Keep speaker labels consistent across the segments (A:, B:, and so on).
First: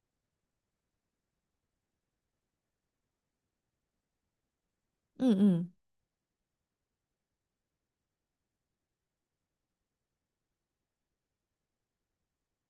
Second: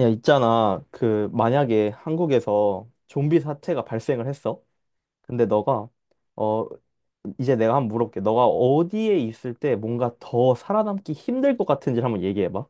A: 야, 있잖아. 그, 만약에 한국에서 좀비 사태가 발생을 했어. 근데
B: 응,
A: 너가, 어, 이제 내가 한번 물어볼게. 너가 어디에 있을 때 뭔가 더 살아남기 힘들 것 같은지 한번 얘기해봐.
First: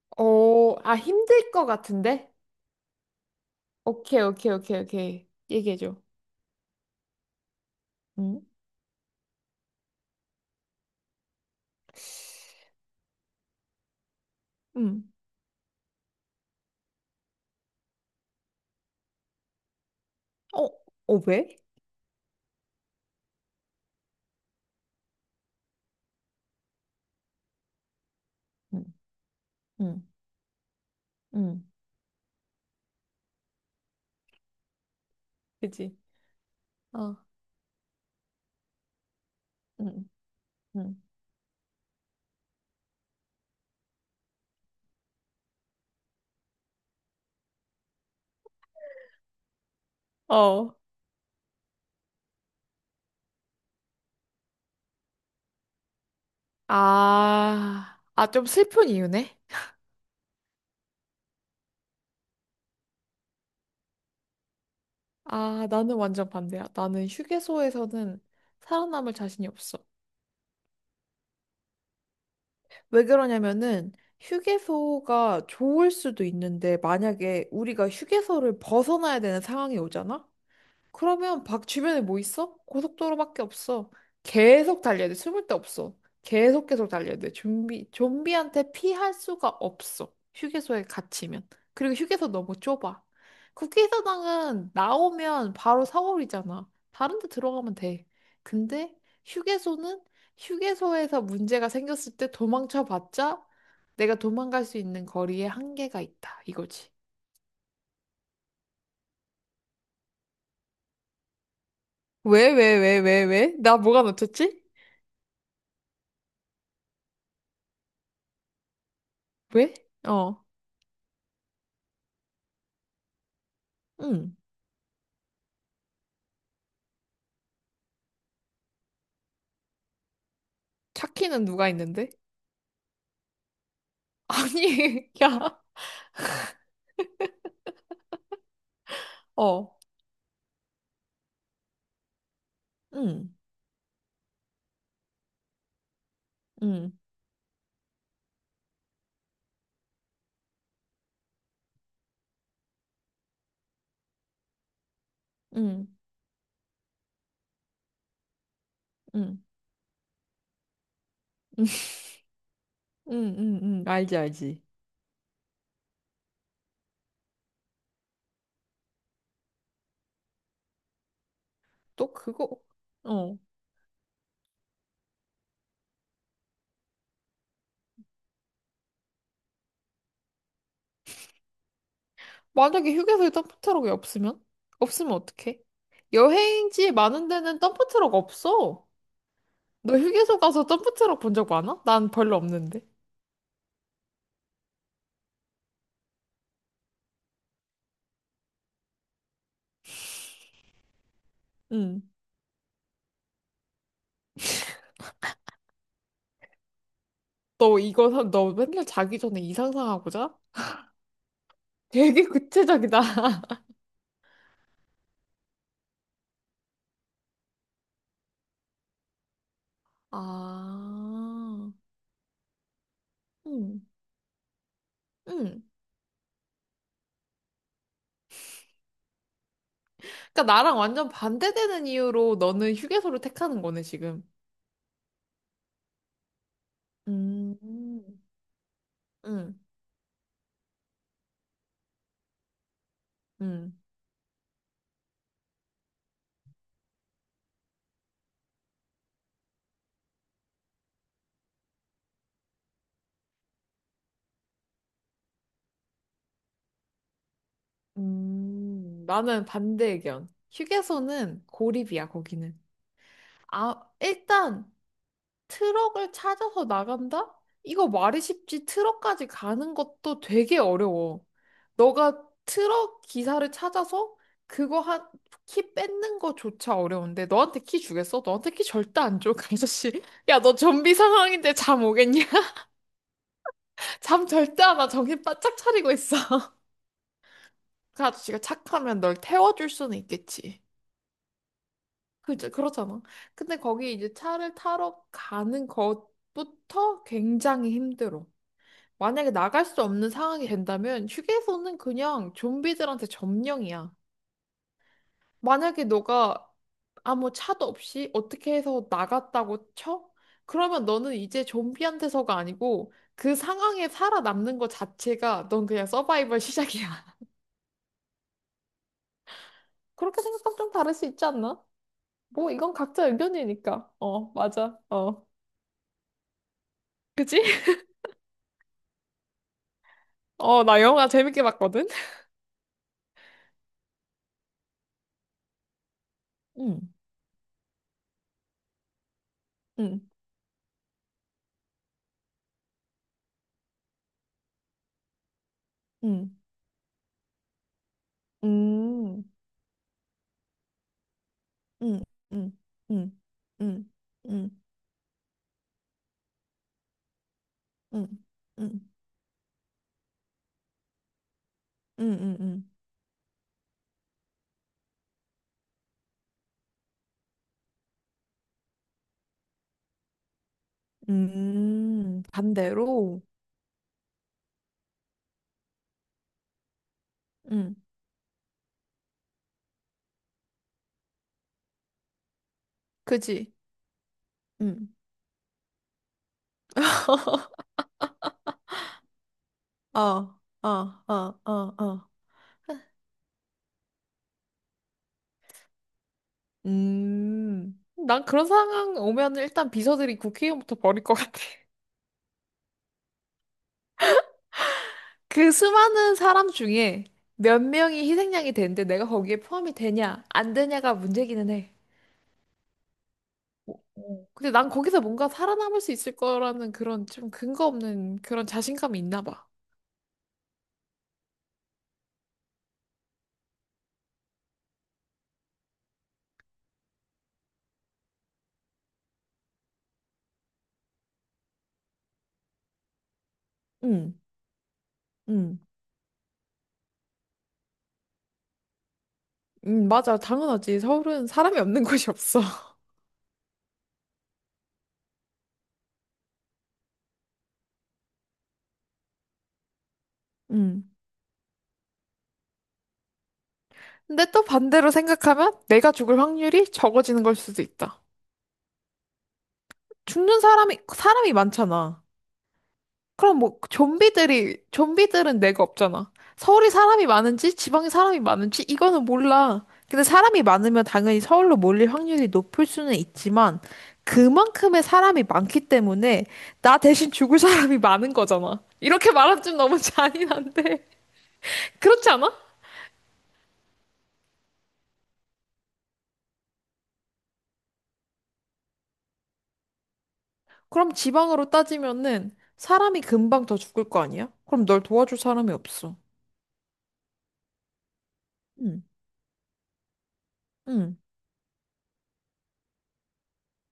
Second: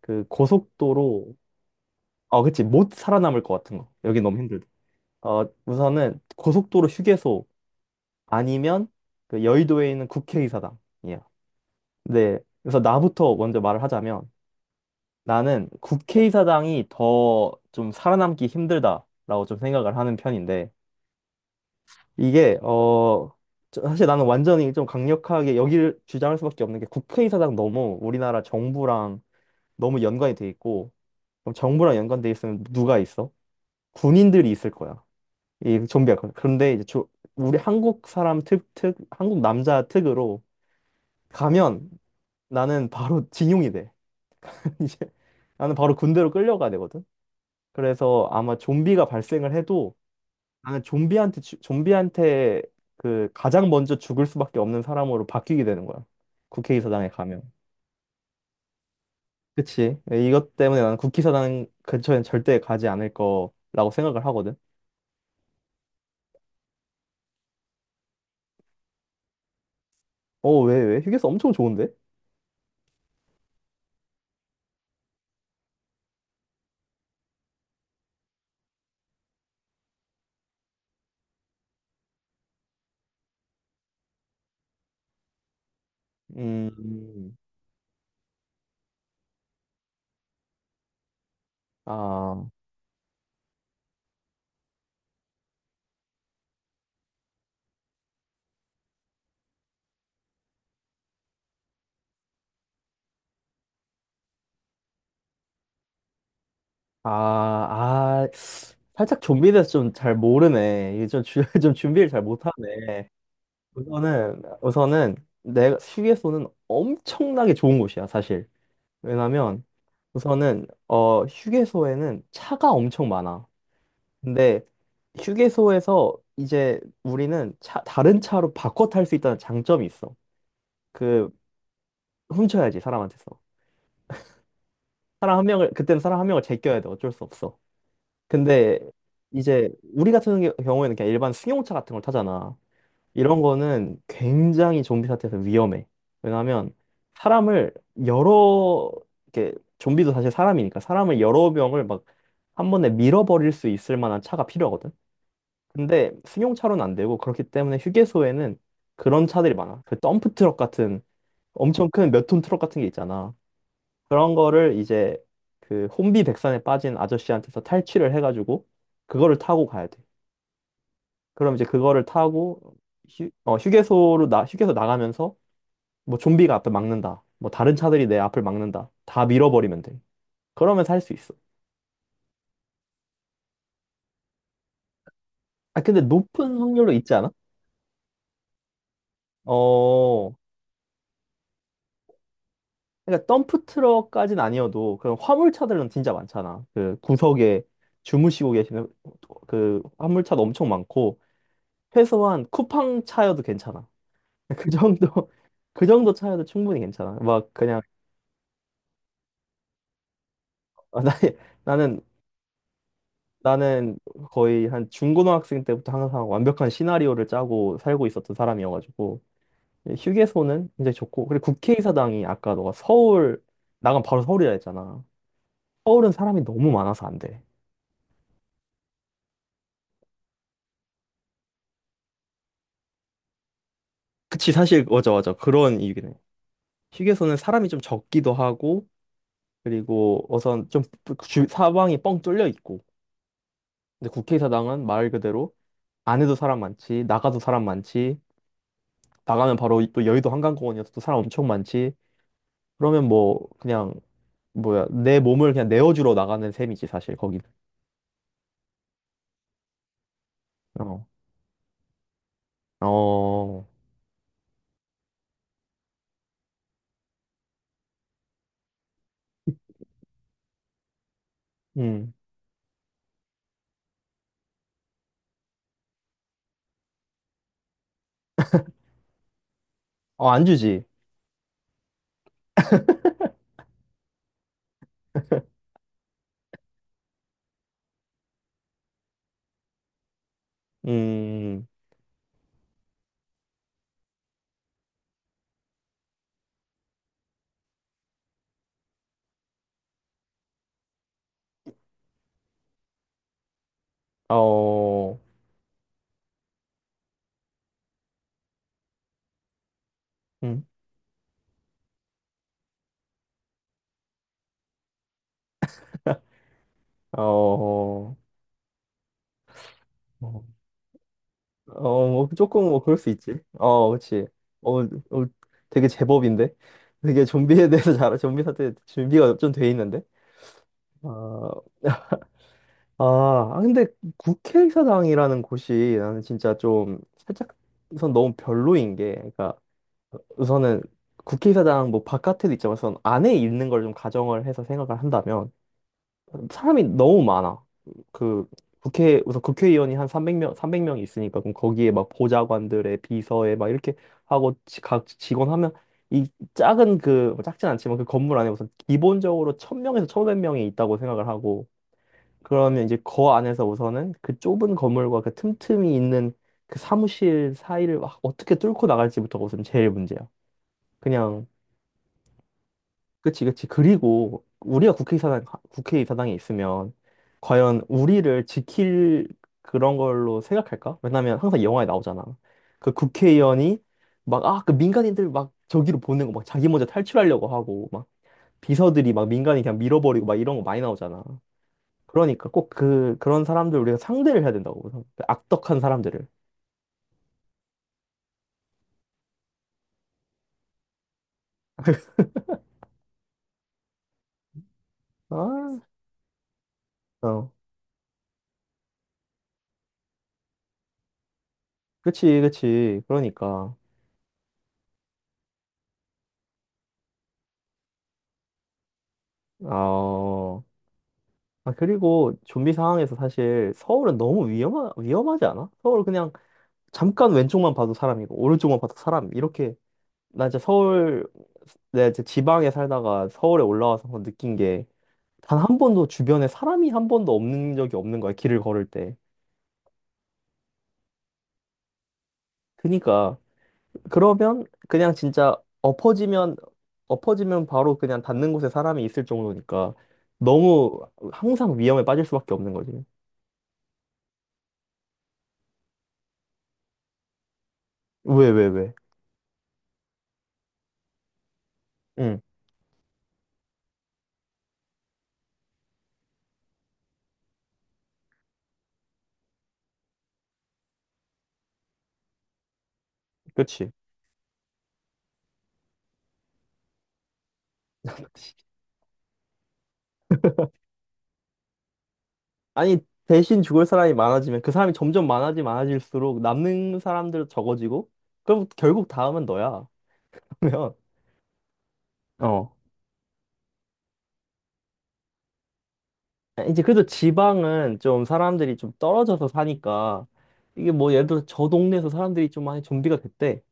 A: 그,
B: 응. 어, 아,
A: 고속도로.
B: 힘들 것 같은데?
A: 어, 그치. 못 살아남을 것 같은 거. 여기
B: 오케이,
A: 너무
B: 오케이,
A: 힘들다.
B: 오케이, 오케이. 얘기해줘.
A: 우선은 고속도로 휴게소
B: 응,
A: 아니면 그 여의도에 있는 국회의사당이야. 네. 그래서 나부터 먼저 말을 하자면,
B: 응.
A: 나는 국회의사당이 더 좀 살아남기 힘들다라고 좀 생각을 하는
B: 어,
A: 편인데,
B: 어, 왜?
A: 이게 어 사실 나는 완전히 좀 강력하게 여기를 주장할 수밖에 없는 게, 국회의사당 너무 우리나라
B: 응,
A: 정부랑 너무
B: 응,
A: 연관이 돼 있고. 그럼
B: 응.
A: 정부랑 연관돼 있으면 누가 있어? 군인들이 있을 거야. 이
B: 그치?
A: 좀비가 그런데 이제
B: 어,
A: 우리 한국 사람 특, 특 한국 남자
B: 응,
A: 특으로
B: 응.
A: 가면 나는 바로 징용이 돼. 이제 나는 바로 군대로 끌려가야 되거든. 그래서 아마 좀비가 발생을 해도
B: 어.
A: 나는 좀비한테 그 가장 먼저 죽을 수밖에 없는 사람으로 바뀌게 되는 거야, 국회의사당에 가면.
B: 아, 아, 좀 슬픈 이유네?
A: 그치? 이것 때문에 나는 국회의사당 근처엔 절대 가지 않을 거라고 생각을 하거든.
B: 아, 나는 완전 반대야. 나는 휴게소에서는 살아남을 자신이 없어.
A: 어, 왜, 왜? 휴게소 엄청 좋은데?
B: 왜 그러냐면은, 휴게소가 좋을 수도 있는데, 만약에 우리가 휴게소를 벗어나야 되는 상황이 오잖아? 그러면 밖 주변에 뭐 있어? 고속도로밖에 없어. 계속 달려야 돼. 숨을 데 없어. 계속 계속 달려야 돼.
A: 음,
B: 좀비, 좀비한테 피할 수가 없어. 휴게소에 갇히면. 그리고 휴게소
A: 아,
B: 너무 좁아. 국회의사당은 나오면 바로 사거리잖아. 다른 데 들어가면 돼. 근데 휴게소는 휴게소에서 문제가 생겼을 때 도망쳐봤자 내가 도망갈 수 있는 거리에 한계가 있다. 이거지.
A: 아, 아, 살짝 좀비에 대해서 좀 잘 모르네. 이게 좀, 좀 준비를 잘
B: 왜, 왜, 왜,
A: 못하네.
B: 왜, 왜? 나 뭐가
A: 우선은,
B: 놓쳤지?
A: 우선은, 내가 휴게소는 엄청나게 좋은 곳이야, 사실. 왜냐면
B: 왜? 어.
A: 우선은 휴게소에는 차가 엄청 많아.
B: 응,
A: 근데 휴게소에서 이제 우리는 차, 다른 차로 바꿔 탈 수 있다는 장점이 있어. 그,
B: 차키는 누가 있는데?
A: 훔쳐야지 사람한테서.
B: 아니,
A: 사람
B: 야,
A: 한 명을, 그때는 사람 한 명을 제껴야 돼. 어쩔 수 없어. 근데 이제
B: 어,
A: 우리 경우에는 그냥 일반 승용차 같은 걸 타잖아.
B: 응,
A: 이런 거는 굉장히 좀비 사태에서 위험해. 왜냐하면
B: 응,
A: 사람을 여러 이렇게, 좀비도 사실 사람이니까 사람을 여러 명을 막 한 번에 밀어버릴 수 있을 만한 차가 필요하거든.
B: 응,
A: 근데 승용차로는 안 되고, 그렇기 때문에 휴게소에는 그런
B: 응,
A: 차들이 많아. 그, 덤프 트럭 같은 엄청 큰 몇 톤 트럭 같은 게
B: 응,
A: 있잖아.
B: 응, 응, 알지,
A: 그런
B: 알지.
A: 거를 이제 그 혼비백산에 빠진 아저씨한테서 탈취를 해가지고 그거를 타고 가야 돼. 그럼 이제 그거를
B: 또 그거.
A: 타고
B: 어,
A: 휴게소로, 나 휴게소 나가면서 뭐 좀비가 앞을 막는다, 뭐 다른 차들이 내 앞을 막는다, 다 밀어버리면 돼. 그러면 살 수 있어.
B: 만약에 휴게소에 덤프트럭이 없으면? 없으면 어떡해?
A: 아, 근데 높은 확률로
B: 여행지
A: 있지
B: 많은
A: 않아?
B: 데는 덤프트럭 없어. 너
A: 어.
B: 휴게소 가서 덤프트럭 본 적 많아? 난 별로 없는데.
A: 그러니까 덤프 트럭까진 아니어도 그런 화물차들은 진짜 많잖아. 그 구석에 주무시고 계시는 그 화물차도 엄청 많고.
B: 응.
A: 최소한 쿠팡 차여도 괜찮아. 그 정도, 그 정도 차여도 충분히 괜찮아. 막
B: 너
A: 그냥.
B: 이거, 너 맨날 자기 전에 이 상상하고 자?
A: 나 나는
B: 되게 구체적이다.
A: 나는 거의 한 중고등학생 때부터 항상 완벽한 시나리오를 짜고 살고 있었던 사람이어가지고. 예, 휴게소는 굉장히 좋고. 그리고
B: 아,
A: 국회의사당이, 아까 너가 서울
B: 응,
A: 나가면 바로 서울이라 했잖아.
B: 응.
A: 서울은 사람이 너무 많아서 안 돼.
B: 그러니까 나랑 완전 반대되는 이유로 너는 휴게소를 택하는 거네, 지금.
A: 그치, 사실 맞아, 맞아, 그런 이유긴 해. 휴게소는 사람이 좀
B: 음,
A: 적기도 하고,
B: 응,
A: 그리고 우선 좀 사방이 뻥 뚫려 있고.
B: 응,
A: 근데 국회의사당은 말 그대로 안에도 사람 많지, 나가도 사람 많지, 나가면 바로 또 여의도 한강공원이어서 또 사람 엄청 많지. 그러면 뭐 그냥 뭐야, 내 몸을 그냥 내어주러 나가는 셈이지, 사실 거기는.
B: 나는 반대 의견.
A: 어.
B: 휴게소는 고립이야, 거기는.
A: 어.
B: 아, 일단 트럭을 찾아서 나간다? 이거 말이 쉽지 트럭까지 가는 것도 되게 어려워.
A: 음.
B: 너가 트럭 기사를 찾아서 그거 한, 키 뺏는 거조차 어려운데 너한테 키 주겠어? 너한테 키 절대 안 줘, 그 아저씨.
A: 어,
B: 야,
A: 안
B: 너
A: 주지.
B: 좀비 상황인데 잠 오겠냐? 잠 절대 안 와. 정신 바짝 차리고 있어. 그 아저씨가 착하면 널 태워줄 수는 있겠지.
A: 음.
B: 그죠? 그렇잖아. 근데 거기 이제 차를 타러 가는 것부터 굉장히 힘들어. 만약에 나갈 수 없는 상황이 된다면 휴게소는 그냥 좀비들한테 점령이야.
A: 어.
B: 만약에 너가 아무 차도 없이 어떻게 해서 나갔다고 쳐?
A: 음.
B: 그러면 너는 이제 좀비한테서가 아니고 그 상황에 살아남는 것 자체가 넌 그냥 서바이벌 시작이야.
A: 어.
B: 그렇게
A: 어,
B: 생각하면 좀 다를 수 있지 않나?
A: 어, 뭐
B: 뭐
A: 조금
B: 이건
A: 뭐 그럴
B: 각자
A: 수 있지. 어,
B: 의견이니까.
A: 그렇지.
B: 어, 맞아.
A: 어,
B: 어.
A: 어, 되게 제법인데. 되게
B: 그지?
A: 좀비에 대해서 잘, 좀비 사태 준비가 좀 돼 있는데.
B: 어, 나 영화 재밌게
A: 아,
B: 봤거든?
A: 아, 아, 근데 국회의사당이라는 곳이 나는 진짜
B: 응,
A: 좀 살짝, 우선 너무 별로인 게, 그러니까
B: 응,
A: 우선은 국회의사당 뭐 바깥에도 있지만 우선 안에 있는 걸 좀 가정을 해서 생각을 한다면
B: 응,
A: 사람이 너무 많아. 그 국회,
B: 응,
A: 우선 국회의원이 한 300명, 300명이 있으니까. 그럼 거기에
B: 응,
A: 막
B: 응,
A: 보좌관들의
B: 응,
A: 비서에 막
B: 응,
A: 이렇게
B: 응, 응,
A: 각 직원 하면 이 작은, 그뭐 작진 않지만 그 건물 안에 우선
B: 응,
A: 기본적으로 1000명에서 1500명이 있다고 생각을 하고.
B: 응,
A: 그러면 이제 거 안에서 우선은 그 좁은 건물과 그 틈틈이 있는 그 사무실 사이를 막 어떻게 뚫고 나갈지부터가 우선 제일 문제야.
B: 응,
A: 그냥.
B: 응. 반대로?
A: 그치, 그치. 그리고 우리가 국회의사당에 있으면
B: 응,
A: 과연 우리를 지킬 그런 걸로 생각할까? 왜냐면 항상 영화에 나오잖아. 그
B: 그지?
A: 국회의원이 막, 아, 그
B: 응,
A: 민간인들 막 저기로 보내고 막 자기 먼저 탈출하려고 하고 막, 비서들이 막 민간인 그냥
B: 어,
A: 밀어버리고 막 이런 거
B: 어,
A: 많이 나오잖아.
B: 어, 어, 어.
A: 그러니까 꼭 그런 사람들 우리가 상대를 해야 된다고. 그 악덕한 사람들을.
B: 음. 난 그런 상황 오면 일단 비서들이 국회의원부터 버릴 것 같아. 그
A: 아,
B: 수많은 사람 중에
A: 어.
B: 몇 명이 희생양이 되는데 내가 거기에 포함이 되냐, 안 되냐가 문제기는 해.
A: 그치, 그치.
B: 어,
A: 그러니까.
B: 어. 근데 난 거기서 뭔가 살아남을 수 있을 거라는 그런 좀 근거 없는 그런 자신감이 있나 봐.
A: 어. 아, 그리고 좀비 상황에서 사실 서울은 너무 위험하지 않아? 서울 그냥 잠깐 왼쪽만 봐도 사람이고, 오른쪽만 봐도 사람. 이렇게, 나 이제 서울, 내가 이제 지방에 살다가 서울에 올라와서
B: 응,
A: 한번 느낀 게, 단
B: 응,
A: 한 번도 주변에 사람이 한 번도 없는 적이 없는 거야, 길을 걸을 때.
B: 응, 맞아. 당연하지. 서울은 사람이 없는 곳이 없어.
A: 그니까, 그러면 그냥 진짜, 엎어지면, 엎어지면 바로 그냥 닿는 곳에 사람이 있을 정도니까,
B: 응.
A: 너무 항상 위험에 빠질 수밖에 없는 거지.
B: 근데 또 반대로 생각하면 내가 죽을 확률이 적어지는 걸 수도 있다.
A: 왜, 왜, 왜?
B: 죽는 사람이, 사람이 많잖아.
A: 응,
B: 그럼 뭐 좀비들이 좀비들은 내가 없잖아. 서울이 사람이 많은지 지방이 사람이 많은지 이거는 몰라. 근데 사람이 많으면 당연히 서울로 몰릴 확률이 높을 수는 있지만
A: 그치.
B: 그만큼의 사람이 많기 때문에 나 대신 죽을 사람이 많은 거잖아. 이렇게 말하면 좀 너무 잔인한데. 그렇지 않아?
A: 아니, 대신 죽을 사람이 많아지면 그 사람이 점점 많아지 많아질수록 남는 사람들도 적어지고, 그럼 결국 다음은 너야.
B: 그럼
A: 그러면,
B: 지방으로 따지면은
A: 어,
B: 사람이 금방 더 죽을 거 아니야? 그럼 널 도와줄 사람이 없어.
A: 이제 그래도 지방은 좀 사람들이
B: 응,
A: 좀 떨어져서 사니까, 이게
B: 응,
A: 뭐 예를 들어 저 동네에서 사람들이 좀 많이 좀비가 됐대.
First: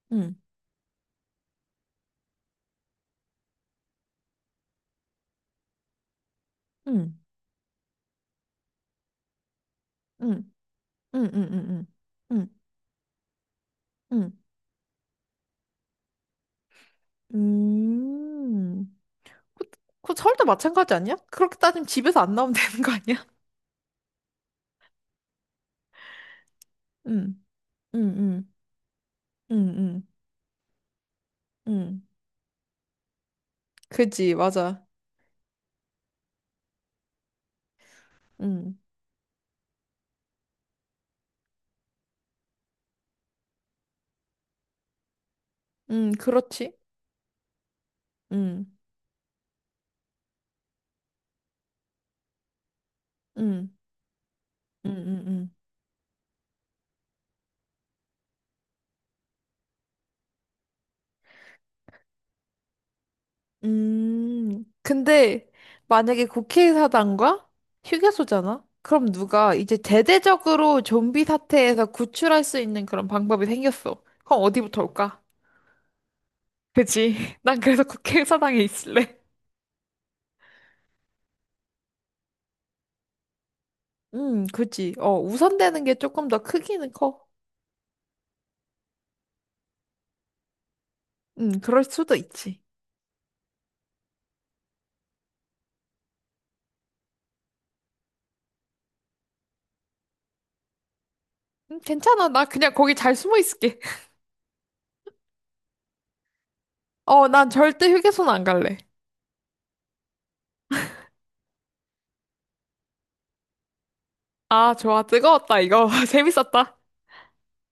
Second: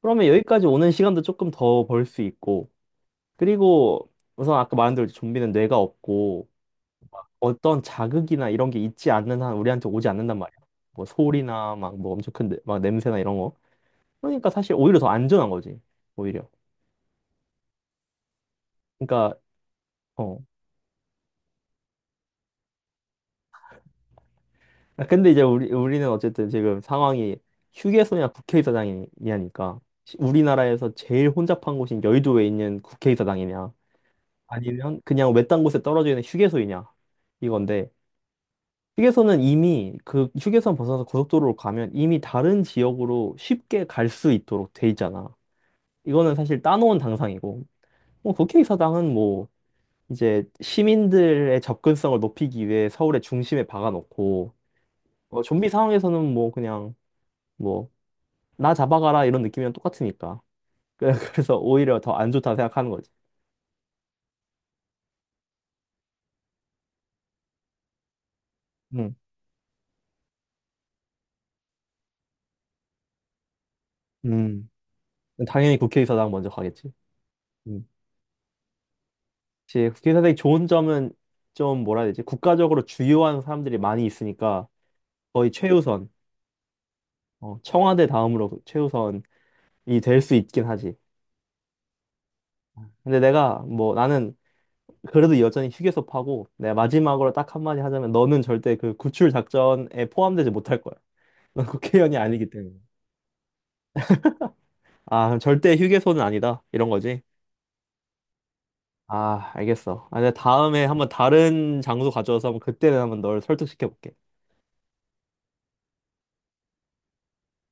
A: 그러면
B: 응,
A: 여기까지 오는 시간도 조금 더 벌 수 있고, 그리고 우선 아까 말한 대로 좀비는 뇌가 없고
B: 응,
A: 어떤 자극이나 이런 게 있지 않는 한 우리한테 오지 않는단
B: 응,
A: 말이야. 뭐
B: 응, 응, 응,
A: 소리나
B: 응,
A: 막 뭐 엄청
B: 응.
A: 막 냄새나 이런.
B: 응.
A: 그러니까 사실 오히려 더 안전한 거지, 오히려.
B: 음,
A: 그러니까.
B: 그, 그
A: 어.
B: 설도 마찬가지 아니야? 그렇게 따지면 집에서 안 나오면 되는 거 아니야?
A: 아, 근데 이제 우리는 어쨌든 지금 상황이
B: 응, 응,
A: 휴게소냐
B: 응, 응,
A: 국회의사당이냐니까,
B: 응,
A: 우리나라에서 제일 혼잡한
B: 응,
A: 곳인 여의도에 있는 국회의사당이냐
B: 그지, 맞아.
A: 아니면 그냥 외딴 곳에 떨어져 있는 휴게소이냐 이건데,
B: 응
A: 휴게소는 이미 그 휴게소 벗어나서 고속도로로 가면 이미 다른 지역으로 쉽게 갈 수 있도록 돼 있잖아.
B: 응,
A: 이거는 사실
B: 그렇지.
A: 따놓은 당상이고. 뭐
B: 응,
A: 국회의사당은 뭐 이제 시민들의 접근성을 높이기 위해 서울의 중심에
B: 응,
A: 박아놓고,
B: 응, 응,
A: 어,
B: 응.
A: 좀비 상황에서는 뭐 그냥 뭐 나 잡아가라 이런 느낌이랑 똑같으니까 그래서 오히려 더 안 좋다 생각하는 거지.
B: 근데 만약에 국회의사당과 휴게소잖아? 그럼
A: 음.
B: 누가 이제 대대적으로 좀비 사태에서 구출할 수 있는 그런 방법이 생겼어. 그럼
A: 음,
B: 어디부터 올까?
A: 당연히 국회의사당 먼저 가겠지.
B: 그치? 난 그래서
A: 음.
B: 국회의사당에 있을래.
A: 제 국회의사당이 좋은 점은, 좀 뭐라 해야 되지? 국가적으로 주요한 사람들이 많이 있으니까
B: 그지. 어,
A: 거의
B: 우선되는 게
A: 최우선,
B: 조금 더 크기는 커.
A: 어, 청와대 다음으로 최우선이 될 수 있긴 하지.
B: 그럴 수도 있지.
A: 근데 내가 뭐, 나는 그래도 여전히 휴게소 파고. 내가 마지막으로 딱 한마디 하자면 너는 절대 그 구출 작전에 포함되지 못할 거야. 넌 국회의원이
B: 괜찮아. 나
A: 아니기
B: 그냥
A: 때문에.
B: 거기 잘 숨어 있을게.
A: 아, 그럼 절대 휴게소는 아니다, 이런 거지.
B: 어, 난 절대 휴게소는 안 갈래.
A: 아, 알겠어. 아, 내가 다음에 한번 다른 장소 가져와서 한번, 그때는 한번 널 설득시켜 볼게.
B: 아, 좋아. 뜨거웠다, 이거. 재밌었다.